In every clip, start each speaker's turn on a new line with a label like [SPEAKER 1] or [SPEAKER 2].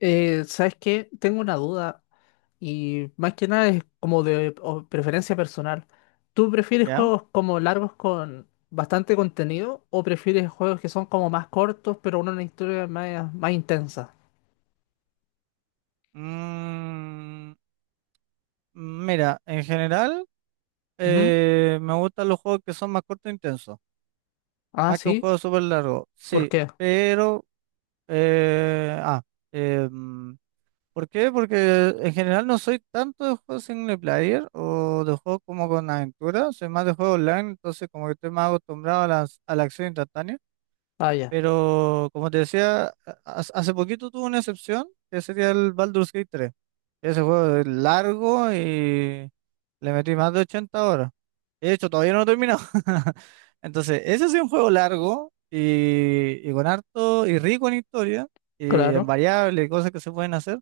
[SPEAKER 1] ¿Sabes qué? Tengo una duda y más que nada es como de preferencia personal. ¿Tú prefieres
[SPEAKER 2] ¿Ya?
[SPEAKER 1] juegos como largos con bastante contenido o prefieres juegos que son como más cortos pero con una historia más intensa?
[SPEAKER 2] Mm, Mira, en general
[SPEAKER 1] Ujú.
[SPEAKER 2] me gustan los juegos que son más cortos e intensos,
[SPEAKER 1] Ah,
[SPEAKER 2] más que un
[SPEAKER 1] sí.
[SPEAKER 2] juego súper largo,
[SPEAKER 1] ¿Por
[SPEAKER 2] sí,
[SPEAKER 1] qué?
[SPEAKER 2] pero. eh, ah, eh, mm, ¿Por qué? Porque en general no soy tanto de juegos single player o de juegos como con aventura, soy más de juegos online, entonces como que estoy más acostumbrado a la acción instantánea,
[SPEAKER 1] Ah, ya.
[SPEAKER 2] pero como te decía, hace poquito tuve una excepción, que sería el Baldur's Gate 3. Ese juego es largo y le metí más de 80 horas. De hecho, todavía no lo he terminado. Entonces, ese sí es un juego largo y con harto y rico en historia y en
[SPEAKER 1] Claro.
[SPEAKER 2] variables y cosas que se pueden hacer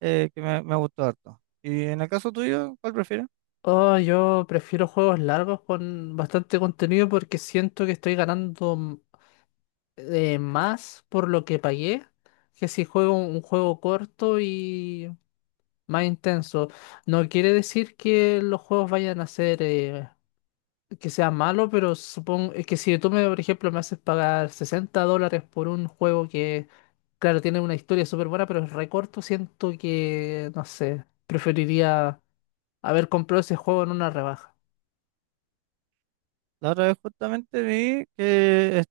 [SPEAKER 2] que me gustó harto. Y en el caso tuyo, ¿cuál prefieres?
[SPEAKER 1] Oh, yo prefiero juegos largos con bastante contenido porque siento que estoy ganando, más por lo que pagué que si juego un juego corto y más intenso. No quiere decir que los juegos vayan a ser que sean malos, pero supongo es que si por ejemplo, me haces pagar $60 por un juego que, claro, tiene una historia súper buena, pero es re corto, siento que, no sé, preferiría haber comprado ese juego en una rebaja.
[SPEAKER 2] La otra vez justamente vi que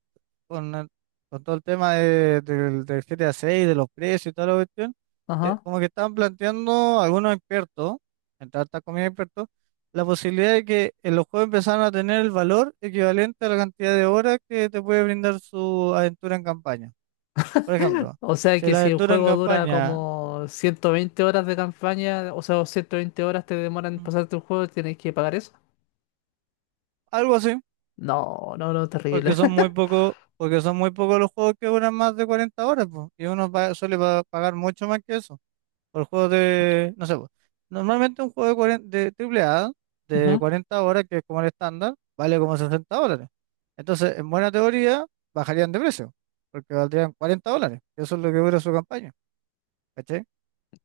[SPEAKER 2] con, el- con todo el tema del GTA 6, de los precios y toda la cuestión,
[SPEAKER 1] Ajá.
[SPEAKER 2] como que estaban planteando algunos expertos, entre altas comillas expertos, la posibilidad de que los juegos empezaran a tener el valor equivalente a la cantidad de horas que te puede brindar su aventura en campaña. Por ejemplo,
[SPEAKER 1] O sea
[SPEAKER 2] si
[SPEAKER 1] que
[SPEAKER 2] la
[SPEAKER 1] si el
[SPEAKER 2] aventura en
[SPEAKER 1] juego dura
[SPEAKER 2] campaña,
[SPEAKER 1] como 120 horas de campaña, o sea, 120 horas te demoran en
[SPEAKER 2] mm,
[SPEAKER 1] pasarte el juego, tienes que pagar eso.
[SPEAKER 2] algo así,
[SPEAKER 1] No, no, no, terrible.
[SPEAKER 2] porque son muy pocos los juegos que duran más de 40 horas, pues, y uno suele pagar mucho más que eso. Por juegos de, no sé, pues, normalmente un juego de, 40 de triple A de
[SPEAKER 1] Ujú.
[SPEAKER 2] 40 horas, que es como el estándar, vale como $60. Entonces, en buena teoría, bajarían de precio, porque valdrían $40. Eso es lo que dura su campaña, ¿cachai?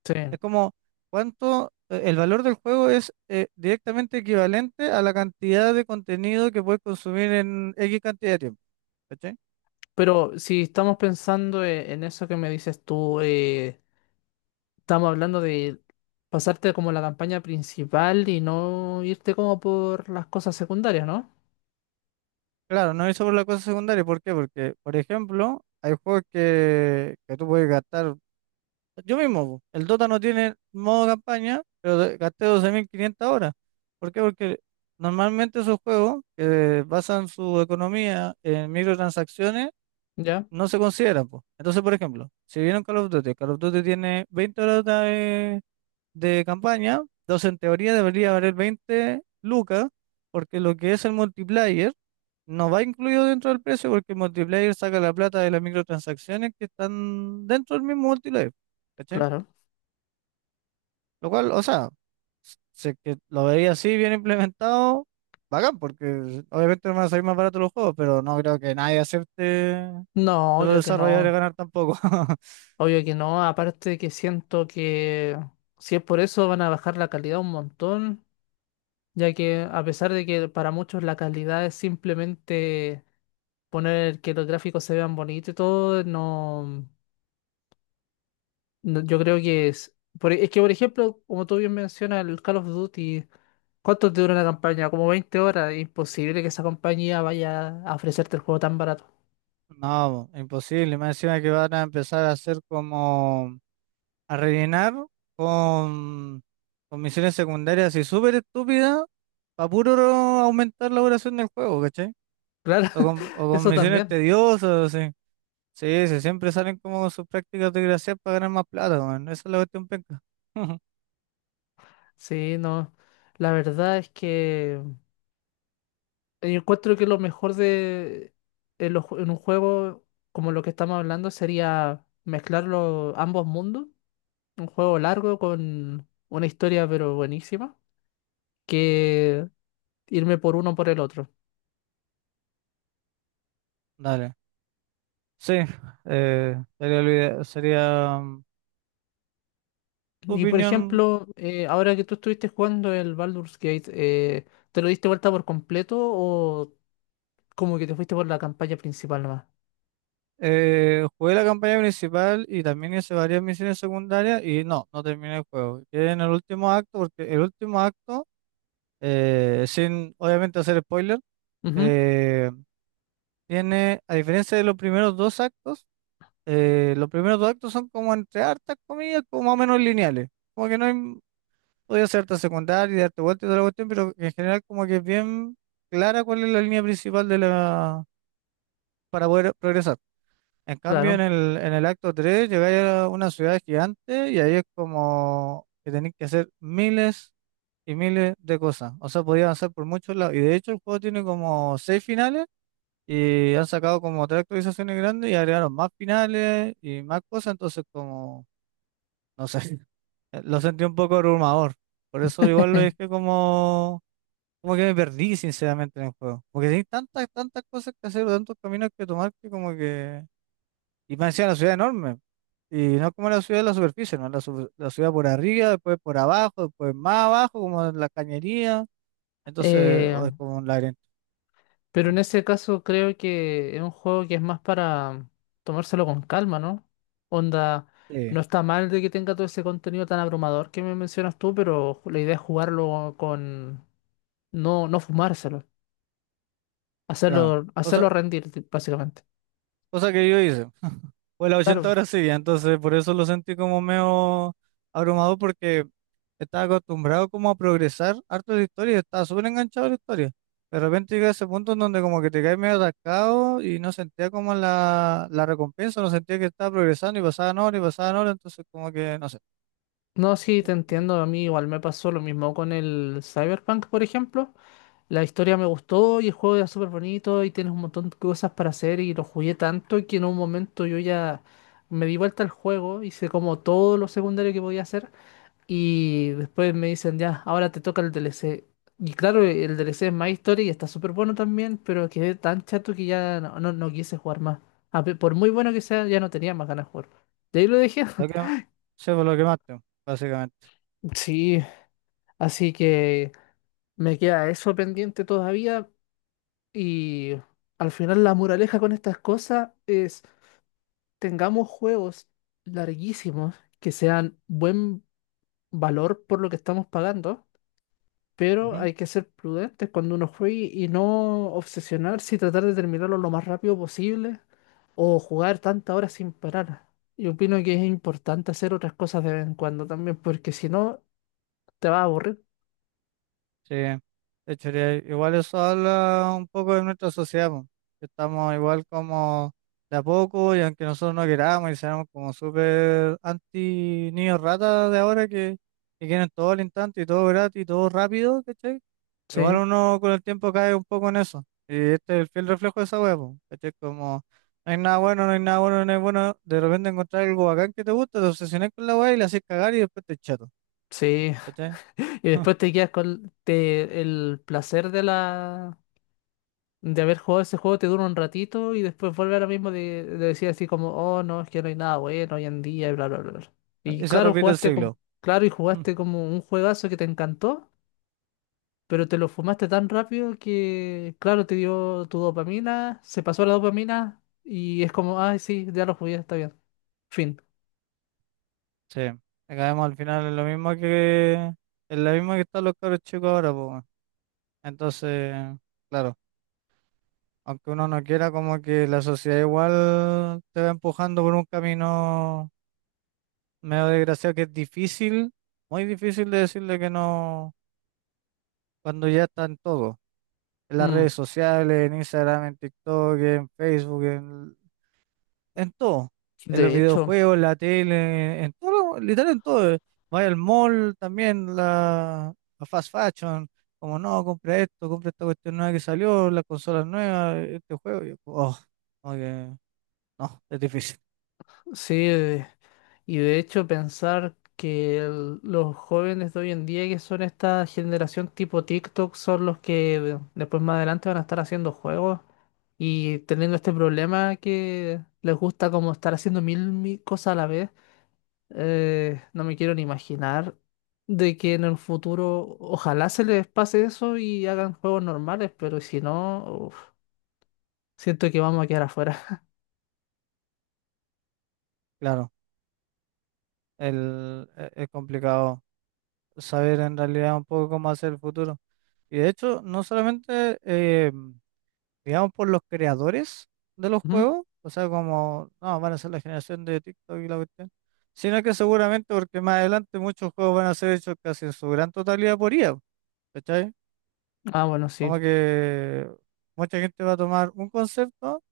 [SPEAKER 1] Sí.
[SPEAKER 2] Es como cuánto, el valor del juego es directamente equivalente a la cantidad de contenido que puedes consumir en X cantidad de tiempo, ¿cachai?
[SPEAKER 1] Pero si estamos pensando en eso que me dices tú, estamos hablando de pasarte como la campaña principal y no irte como por las cosas secundarias, ¿no?
[SPEAKER 2] Claro, no es sobre la cosa secundaria, ¿por qué? Porque, por ejemplo, hay juegos que tú puedes gastar. Yo mismo, po. El Dota no tiene modo campaña, pero gasté 12.500 horas. ¿Por qué? Porque normalmente esos juegos que basan su economía en microtransacciones
[SPEAKER 1] ¿Ya?
[SPEAKER 2] no se consideran, po. Entonces, por ejemplo, si vieron Call of Duty tiene 20 horas de campaña, entonces en teoría debería valer 20 lucas, porque lo que es el multiplayer no va incluido dentro del precio, porque el multiplayer saca la plata de las microtransacciones que están dentro del mismo multiplayer.
[SPEAKER 1] Claro.
[SPEAKER 2] Lo cual, o sea, sé que lo veía así bien implementado, bacán, porque obviamente no van a salir más baratos los juegos, pero no creo que nadie acepte de
[SPEAKER 1] No,
[SPEAKER 2] los
[SPEAKER 1] obvio que no.
[SPEAKER 2] desarrolladores ganar tampoco.
[SPEAKER 1] Obvio que no. Aparte que siento que si es por eso van a bajar la calidad un montón, ya que a pesar de que para muchos la calidad es simplemente poner que los gráficos se vean bonitos y todo, no. No, yo creo que es que, por ejemplo, como tú bien mencionas, el Call of Duty, ¿cuánto te dura una campaña? Como 20 horas. Imposible que esa compañía vaya a ofrecerte el juego tan barato.
[SPEAKER 2] No, imposible. Más encima que van a empezar a hacer como a rellenar con, con misiones secundarias y súper estúpidas para puro aumentar la duración del juego, ¿cachai?
[SPEAKER 1] Claro,
[SPEAKER 2] O con
[SPEAKER 1] eso
[SPEAKER 2] misiones
[SPEAKER 1] también.
[SPEAKER 2] tediosas, así. Sí, sí, siempre salen como con sus prácticas de gracia para ganar más plata, weón. Esa es la cuestión penca.
[SPEAKER 1] Sí, no. La verdad es que yo encuentro que lo mejor de en un juego como lo que estamos hablando sería mezclar ambos mundos. Un juego largo con una historia pero buenísima. Que irme por uno por el otro.
[SPEAKER 2] Dale. Sí, sería tu
[SPEAKER 1] Y por
[SPEAKER 2] opinión.
[SPEAKER 1] ejemplo, ahora que tú estuviste jugando el Baldur's Gate, ¿te lo diste vuelta por completo o como que te fuiste por la campaña principal nomás?
[SPEAKER 2] Jugué la campaña principal y también hice varias misiones secundarias y no, no terminé el juego. Quedé en el último acto porque el último acto, sin obviamente hacer spoiler,
[SPEAKER 1] Ujú,
[SPEAKER 2] eh, tiene, a diferencia de los primeros dos actos, los primeros dos actos son como entre hartas comillas, como más o menos lineales. Como que no hay podía hacer harta secundaria y darte vueltas y toda la cuestión, pero en general como que es bien clara cuál es la línea principal de la para poder progresar. En cambio, en
[SPEAKER 1] claro.
[SPEAKER 2] el, en el acto 3 llegáis a una ciudad gigante y ahí es como que tenéis que hacer miles y miles de cosas. O sea, podía avanzar por muchos lados. Y de hecho el juego tiene como seis finales y han sacado como tres actualizaciones grandes y agregaron más finales y más cosas. Entonces como, no sé, lo sentí un poco abrumador. Por eso igual lo dejé como Como que me perdí sinceramente en el juego. Porque hay tantas, tantas cosas que hacer, tantos caminos que tomar que como que. Y me decía la ciudad enorme. Y no como la ciudad de la superficie, ¿no? La ciudad por arriba, después por abajo, después más abajo, como en la cañería. Entonces,
[SPEAKER 1] Eh,
[SPEAKER 2] o es como un laberinto.
[SPEAKER 1] pero en ese caso creo que es un juego que es más para tomárselo con calma, ¿no? Onda,
[SPEAKER 2] Sí,
[SPEAKER 1] no está mal de que tenga todo ese contenido tan abrumador que me mencionas tú, pero la idea es jugarlo con no, no fumárselo,
[SPEAKER 2] claro.
[SPEAKER 1] hacerlo
[SPEAKER 2] Cosa,
[SPEAKER 1] rendir, básicamente.
[SPEAKER 2] cosa que yo hice. Fue las
[SPEAKER 1] Claro.
[SPEAKER 2] 80 horas seguidas, entonces por eso lo sentí como medio abrumador porque estaba acostumbrado como a progresar harto de la historia, estaba súper enganchado a la historia. De repente llegué a ese punto en donde como que te caes medio atascado y no sentía como la recompensa, no sentía que estaba progresando y pasaban horas, entonces como que, no sé,
[SPEAKER 1] No, sí, te entiendo. A mí igual me pasó lo mismo con el Cyberpunk, por ejemplo. La historia me gustó y el juego era súper bonito y tienes un montón de cosas para hacer y lo jugué tanto que en un momento yo ya me di vuelta al juego, hice como todo lo secundario que podía hacer y después me dicen ya, ahora te toca el DLC. Y claro, el DLC es más historia y está súper bueno también, pero quedé tan chato que ya no quise jugar más. Por muy bueno que sea, ya no tenía más ganas de jugar. De ahí lo dejé.
[SPEAKER 2] lo que, sí, pues, lo quemaste, básicamente.
[SPEAKER 1] Sí, así que... Me queda eso pendiente todavía y al final la moraleja con estas cosas es tengamos juegos larguísimos que sean buen valor por lo que estamos pagando, pero hay que ser prudentes cuando uno juegue y no obsesionarse y tratar de terminarlo lo más rápido posible o jugar tantas horas sin parar. Yo opino que es importante hacer otras cosas de vez en cuando también porque si no te vas a aburrir.
[SPEAKER 2] Sí, de hecho, igual eso habla un poco de nuestra sociedad, po, que estamos igual como de a poco y aunque nosotros no queramos y seamos como súper anti niños ratas de ahora que quieren todo al instante y todo gratis y todo rápido, ¿cachai? Igual
[SPEAKER 1] Sí,
[SPEAKER 2] uno con el tiempo cae un poco en eso. Y este es el fiel reflejo de esa hueá, po, ¿cachai? Como no hay nada bueno, no hay nada bueno, no hay bueno, de repente encontrar algo bacán que te gusta, te obsesionas con la hueá y la haces cagar y después te echato,
[SPEAKER 1] sí.
[SPEAKER 2] ¿cachai?
[SPEAKER 1] Y después te quedas con el placer de la de haber jugado ese juego, te dura un ratito y después vuelve a lo mismo de decir así como, oh no, es que no hay nada bueno hoy en día y bla bla bla bla". Y
[SPEAKER 2] Y se
[SPEAKER 1] claro,
[SPEAKER 2] repite el siglo.
[SPEAKER 1] y jugaste como un juegazo que te encantó, pero te lo fumaste tan rápido que, claro, te dio tu dopamina, se pasó la dopamina y es como, ay sí, ya lo jugué, está bien. Fin.
[SPEAKER 2] Sí, acabemos al final en lo mismo que están los cabros chicos ahora, pues, weón. Entonces, claro, aunque uno no quiera, como que la sociedad igual te va empujando por un camino medio desgraciado que es difícil, muy difícil de decirle que no cuando ya están todos, en las
[SPEAKER 1] Mm.
[SPEAKER 2] redes sociales, en Instagram, en TikTok, en Facebook, en todo, en los
[SPEAKER 1] De hecho,
[SPEAKER 2] videojuegos, la tele, en todo, literal en todo. Vaya al mall también, la fast fashion, como no, compra esto, compra esta cuestión nueva que salió, las consolas nuevas, este juego. Yo, oh, como que no, es difícil,
[SPEAKER 1] sí. Y de hecho pensar que los jóvenes de hoy en día, que son esta generación tipo TikTok, son los que después más adelante van a estar haciendo juegos y teniendo este problema que les gusta como estar haciendo mil cosas a la vez, no me quiero ni imaginar de que en el futuro ojalá se les pase eso y hagan juegos normales, pero si no, uf, siento que vamos a quedar afuera.
[SPEAKER 2] claro, es complicado saber en realidad un poco cómo hacer el futuro. Y de hecho, no solamente digamos, por los creadores de los
[SPEAKER 1] Ujú.
[SPEAKER 2] juegos, o sea, como, no, van a ser la generación de TikTok y la cuestión, sino que seguramente porque más adelante muchos juegos van a ser hechos casi en su gran totalidad por IA, ¿cachai?
[SPEAKER 1] Ah, bueno, sí.
[SPEAKER 2] Como que mucha gente va a tomar un concepto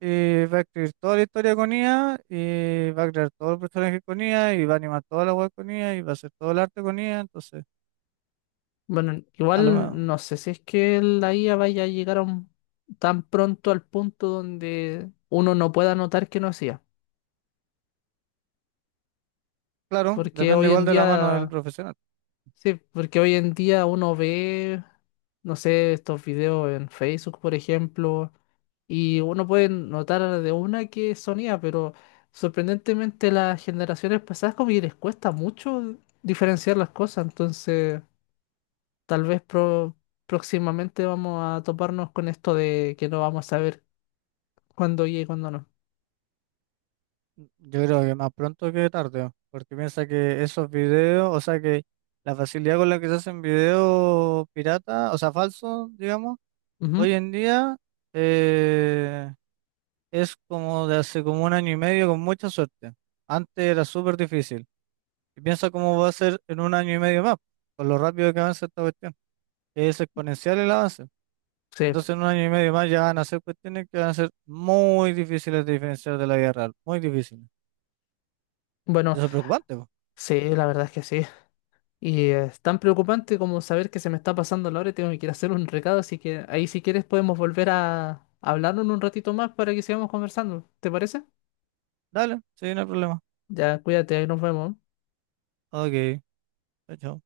[SPEAKER 2] y va a escribir toda la historia con IA y va a crear todos los personajes con IA y va a animar toda la web con IA y va a hacer todo el arte con IA, entonces,
[SPEAKER 1] Bueno,
[SPEAKER 2] a lo
[SPEAKER 1] igual
[SPEAKER 2] mejor,
[SPEAKER 1] no sé si es que la IA vaya a llegar a tan pronto al punto donde uno no pueda notar que no es IA.
[SPEAKER 2] claro,
[SPEAKER 1] Porque
[SPEAKER 2] depende
[SPEAKER 1] hoy
[SPEAKER 2] igual
[SPEAKER 1] en
[SPEAKER 2] de la mano del
[SPEAKER 1] día,
[SPEAKER 2] profesional.
[SPEAKER 1] sí, porque hoy en día uno ve, no sé, estos videos en Facebook, por ejemplo, y uno puede notar de una que son IA, pero sorprendentemente las generaciones pasadas como que les cuesta mucho diferenciar las cosas, entonces... Tal vez próximamente vamos a toparnos con esto de que no vamos a saber cuándo y cuándo no.
[SPEAKER 2] Yo creo que más pronto que tarde, porque piensa que esos videos, o sea que la facilidad con la que se hacen videos pirata, o sea, falsos, digamos, hoy
[SPEAKER 1] Ujú.
[SPEAKER 2] en día eh, es como de hace como un año y medio con mucha suerte. Antes era súper difícil. Y piensa cómo va a ser en un año y medio más, con lo rápido que avanza esta cuestión, que es exponencial el avance.
[SPEAKER 1] Sí,
[SPEAKER 2] Entonces en un año y medio más ya van a ser cuestiones que van a ser muy difíciles de diferenciar de la vida real, muy difíciles. Y
[SPEAKER 1] bueno,
[SPEAKER 2] eso es preocupante, pues.
[SPEAKER 1] sí, la verdad es que sí. Y es tan preocupante como saber que se me está pasando la hora y tengo que ir a hacer un recado, así que ahí si quieres podemos volver a hablarnos un ratito más para que sigamos conversando. ¿Te parece?
[SPEAKER 2] Dale, sí, no hay problema.
[SPEAKER 1] Ya, cuídate, ahí nos vemos.
[SPEAKER 2] Ok, chao, chao.